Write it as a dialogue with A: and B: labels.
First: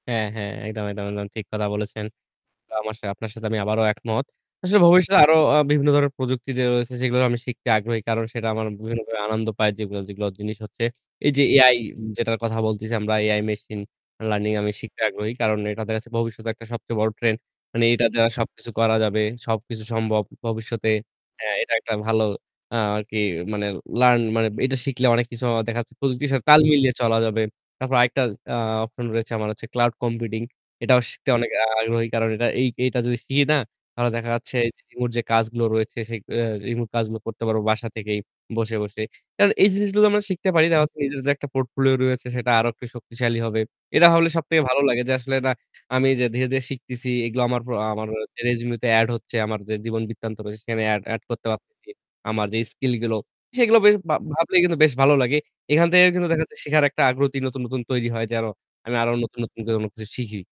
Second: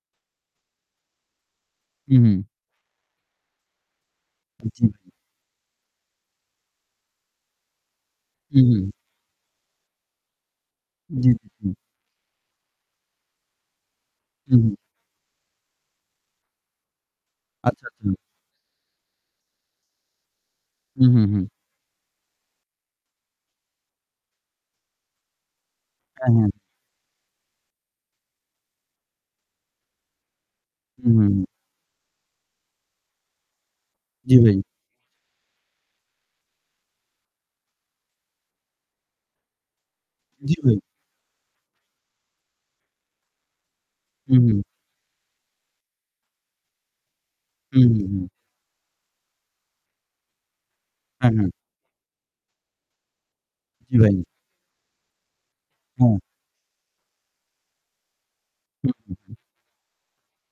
A: হ্যাঁ, হ্যাঁ, একদম, একদম। একদম ঠিক কথা বলেছেন।
B: হুম, হুম।
A: অবশ্যই, আপনার সাথে আমি আবারো একমত।
B: উম
A: আসলে
B: জী, ভাই।
A: ভবিষ্যতে আরো অ বিভিন্ন ধরনের প্রযুক্তি যে রয়েছে সেগুলো আমি শিখতে আগ্রহী কারণ সেটা
B: হুম,
A: আমার
B: হুম।
A: বিভিন্নভাবে আনন্দ পায় যেগুলো, যেগুলো জিনিস হচ্ছে,
B: জি,
A: এই যে
B: জি, জি।
A: AI যেটার কথা বলতেছি আমরা AI মেশিন লার্নিং
B: হুম,
A: আমি
B: হুম।
A: শিখতে আগ্রহী। কারণ এটা দেখা যাচ্ছে ভবিষ্যতে একটা সবচেয়ে বড় ট্রেন্ড। মানে
B: আচ্ছা,
A: এটা
B: আচ্ছা।
A: দ্বারা সবকিছু করা যাবে। সবকিছু সম্ভব ভবিষ্যতে।
B: হুম, হুম, হুম।
A: হ্যাঁ, এটা একটা ভালো আরকি মানে লার্ন মানে এটা শিখলে অনেক কিছু দেখা যাচ্ছে প্রযুক্তির
B: হ্যাঁ,
A: সাথে
B: হ্যাঁ।
A: তাল মিলিয়ে চলা যাবে। তারপর আরেকটা আ অপশন রয়েছে আমার হচ্ছে ক্লাউড কম্পিউটিং এটাও
B: হুম, হুম,
A: শিখতে
B: হুম।
A: অনেক আগ্রহী, কারণ এই এটা যদি শিখি না? তাহলে দেখা
B: জী,
A: যাচ্ছে
B: ভাই।
A: রিমোট যে কাজগুলো রয়েছে, সে অ রিমোট কাজগুলো করতে পারবো বাসা থেকেই বসে, বসে। আর এই জিনিসগুলো আমরা শিখতে
B: জ্বী,
A: পারি।
B: ভাই।
A: তার নিজের যে একটা পোর্টফোলিও রয়েছে সেটা আরো একটু শক্তিশালী হবে। এটা হলে
B: হুম, হুম।
A: সবথেকে ভালো লাগে যে আসলে না আমি যে ধীরে, ধীরে শিখতেছি এগুলো আমার
B: হুম,
A: আ আমার
B: হুম, হুম।
A: রেজিউমি তে এড হচ্ছে আমার যে জীবন বৃত্তান্ত রয়েছে সেখানে এড এড
B: হ্যাঁ,
A: করতে
B: হ্যাঁ।
A: পারতেছি। আমার যে স্কিল গুলো সেগুলো বেশ ভা
B: ,ভাই।
A: ভাবলেই কিন্তু বেশ ভালো লাগে। এখান থেকেও
B: হ্যাঁ।
A: কিন্তু দেখা যাচ্ছে শিখার একটা আগ্রহ নতুন, নতুন তৈরি হয় যেন
B: হুম,
A: আমি আরও
B: হুম, হুম।
A: নতুন, নতুন কোন কিছু শিখি।